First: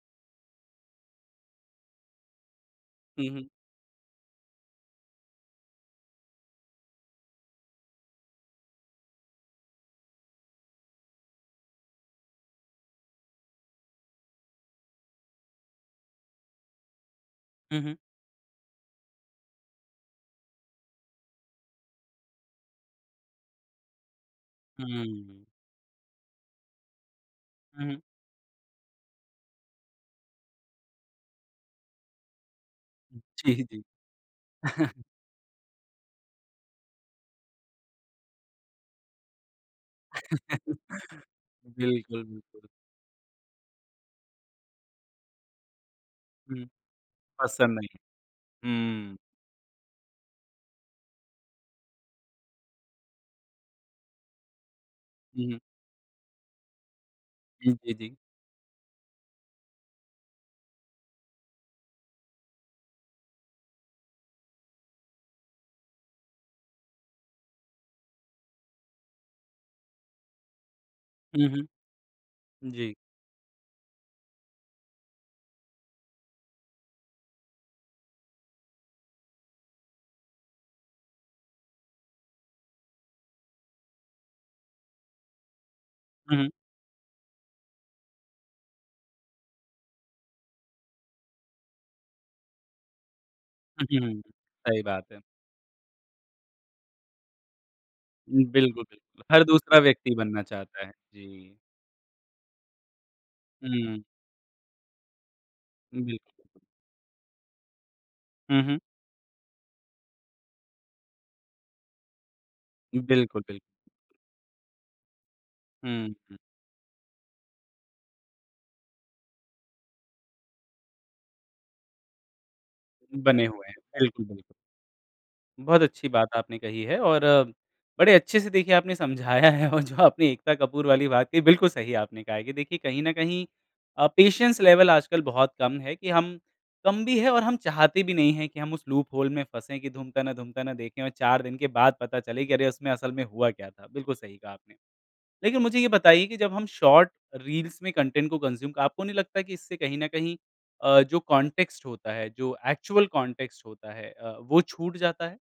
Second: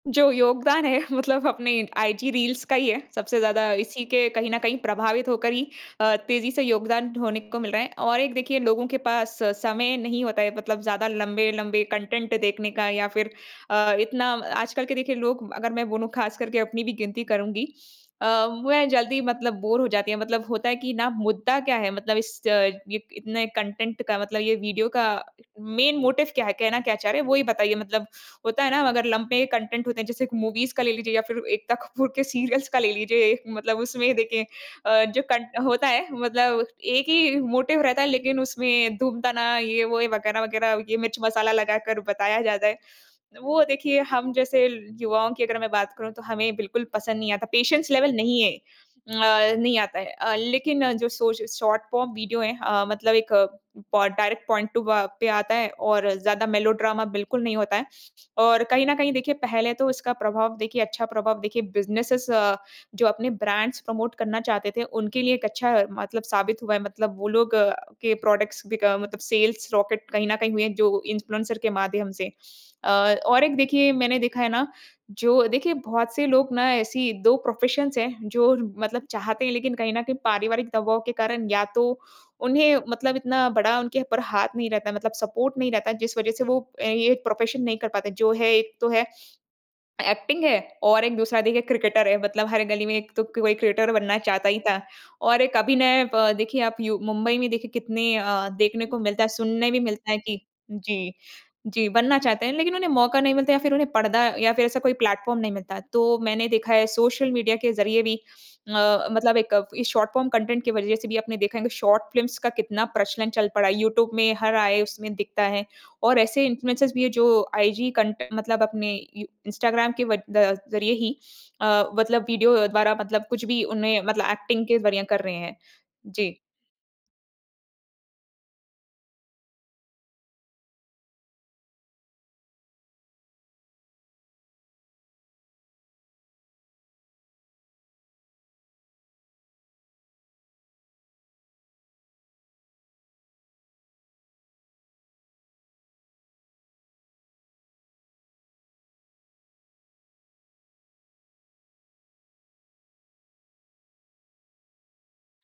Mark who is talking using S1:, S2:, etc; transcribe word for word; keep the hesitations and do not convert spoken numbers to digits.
S1: जो योगदान है मतलब अपने आईजी रील्स का ही है।
S2: हुँ,
S1: सबसे
S2: हुँ।
S1: ज़्यादा इसी के कहीं न कहीं प्रभावित होकर ही अ, तेज़ी से योगदान होने को मिल रहा है और एक देखिए, लोगों के पास समय नहीं होता है मतलब ज़्यादा लंबे-लंबे कंटेंट देखने का या फिर अ, इतना आजकल के देखिए, लोग अगर मैं बोलूँ ख़ासकर के अपनी भी गिनती करूँगी।
S2: हुँ, हुँ।
S1: अ, मैं जल्दी मतलब बोर हो जाती है मतलब होता है कि ना, मुद्दा क्या है? मतलब इस अ, ये इतने कंटेंट का मतलब ये वीडियो का
S2: हुँ।
S1: मेन मोटिव क्या है? कहना क्या चाह रहे हैं वो ही बताइए
S2: उहुँ।
S1: मतलब होता है ना, अगर लम्बे कंटेंट होते हैं जैसे कि मूवीज़ का ले लीजिए या फिर एकता कपूर के सीरियल्स का ले लीजिए एक
S2: जी,
S1: मतलब
S2: जी।
S1: उसमें देखिए अ, जो कन होता है मतलब एक ही मोटिव रहता है लेकिन उसमें धूमताना ये-वो ये वगैरह-वगैरह ये मिर्च-मसाला लगाकर
S2: बिल्कुल,
S1: बताया जाता
S2: बिल्कुल।
S1: है। वो देखिए, हम जैसे युवाओं की अगर मैं बात करूँ तो हमें
S2: हुँ,
S1: बिल्कुल पसंद नहीं आता।
S2: पसंद नहीं
S1: पेशेंस
S2: है।
S1: लेवल नहीं है,
S2: हुँ।
S1: अ, नहीं आता है। अ, लेकिन जो शॉ श शॉर्ट फॉर्म वीडियो है अ, मतलब एक पो डायरेक्ट पॉइंट टू अ, पे
S2: हुँ,
S1: आता
S2: हुँ।
S1: है और ज़्यादा मेलोड्रामा बिल्कुल नहीं
S2: जी,
S1: होता है।
S2: जी, जी।
S1: और कहीं न कहीं देखिए, पहले तो इसका प्रभाव देखिए अच्छा प्रभाव देखिए बिज़नेसेज़ अ, जो अपने ब्रांड्स प्रमोट करना चाहते थे, उनके लिए एक अच्छा मतलब साबित हुआ है। मतलब वो लोग अ, के प्रोडक्ट्स बिक मतलब सेल्स रॉकेट कहीं न कहीं हुए हैं जो
S2: हुँ,
S1: इन्फ्लुएंसर
S2: हुँ।
S1: के माध्यम से। अ,
S2: जी।
S1: और एक देखिए मैंने देखा है ना, जो देखिए बहुत से लोग ना ऐसी दो प्रोफेशंस हैं जो मतलब चाहते हैं लेकिन कहीं न कहीं पारिवारिक दबाव के कारण या तो उन्हें मतलब इतना बड़ा उनके ऊपर हाथ नहीं रहता मतलब सपोर्ट नहीं रहता, जिस वजह
S2: हुँ,
S1: से
S2: हुँ।
S1: वो ये प्रोफेशन नहीं कर पाते जो है एक तो है, एक्टिंग है और एक दूसरा देखिए क्रिकेटर है। मतलब हर गली में एक तो कोई क्रिकेटर बनना
S2: उहुँ,
S1: चाहता ही था।
S2: सही बात है।
S1: और एक अभिनय अ, देखिए आप यू मुंबई में देखिए कितने अ,
S2: बिल्कुल,
S1: देखने को मिलता
S2: बिल्कुल,
S1: है,
S2: हर
S1: सुनने भी
S2: दूसरा
S1: मिलता
S2: व्यक्ति
S1: है कि
S2: बनना चाहता है।
S1: जी,
S2: जी।
S1: जी, बनना चाहते हैं लेकिन उन्हें मौका नहीं मिलता या फिर उन्हें
S2: हुँ।
S1: पर्दा या फिर ऐसा कोई प्लेटफॉर्म नहीं मिलता। तो
S2: बिल्कुल।
S1: मैंने देखा है सोशल मीडिया के ज़रिए भी
S2: हुँ, हुँ।
S1: अ, मतलब एक इस शॉर्ट फॉर्म कंटेंट के वजह से भी आपने देखा है कि शॉर्ट फ़िल्म्स का कितना प्रचलन
S2: बिल्कुल,
S1: चल
S2: बिल्
S1: पड़ा है। यूट्यूब में हर आए उसमें दिखता है
S2: हुँ,
S1: और
S2: हुँ।
S1: ऐसे इन्फ्लुएंसर्स भी हैं जो आईजी कंट मतलब अपने इ इंस्टाग्राम के व द ज़रिए ही अ, मतलब वीडियो द्वारा मतलब कुछ
S2: बने
S1: भी
S2: हुए हैं।
S1: उन्हें मतलब
S2: बिल्कुल, बिल्कुल।
S1: एक्टिंग के ज़रिए कर रहे हैं।
S2: बहुत अच्छी
S1: जी।
S2: बात आपने कही है और बड़े अच्छे से देखिए आपने समझाया है और जो आपने एकता कपूर वाली बात कही, बिल्कुल सही आपने कहा है कि देखिए, कहीं न कहीं अ, पेशेंस लेवल आजकल बहुत कम है कि हम कम भी हैं और हम चाहते भी नहीं है कि हम उस लूप होल में फँसें कि धूमताना, धूमताना देखें और चार दिन के बाद पता चले कि अरे, उसमें असल में हुआ क्या था। बिल्कुल सही कहा आपने। लेकिन मुझे ये बताइए कि जब हम शॉर्ट रील्स में कंटेंट को कंज़्यूम आपको नहीं लगता कि इससे कहीं न कहीं अ, जो कॉन्टेक्स्ट होता है, जो एक्चुअल कॉन्टेक्स्ट होता है अ, वो छूट जाता है।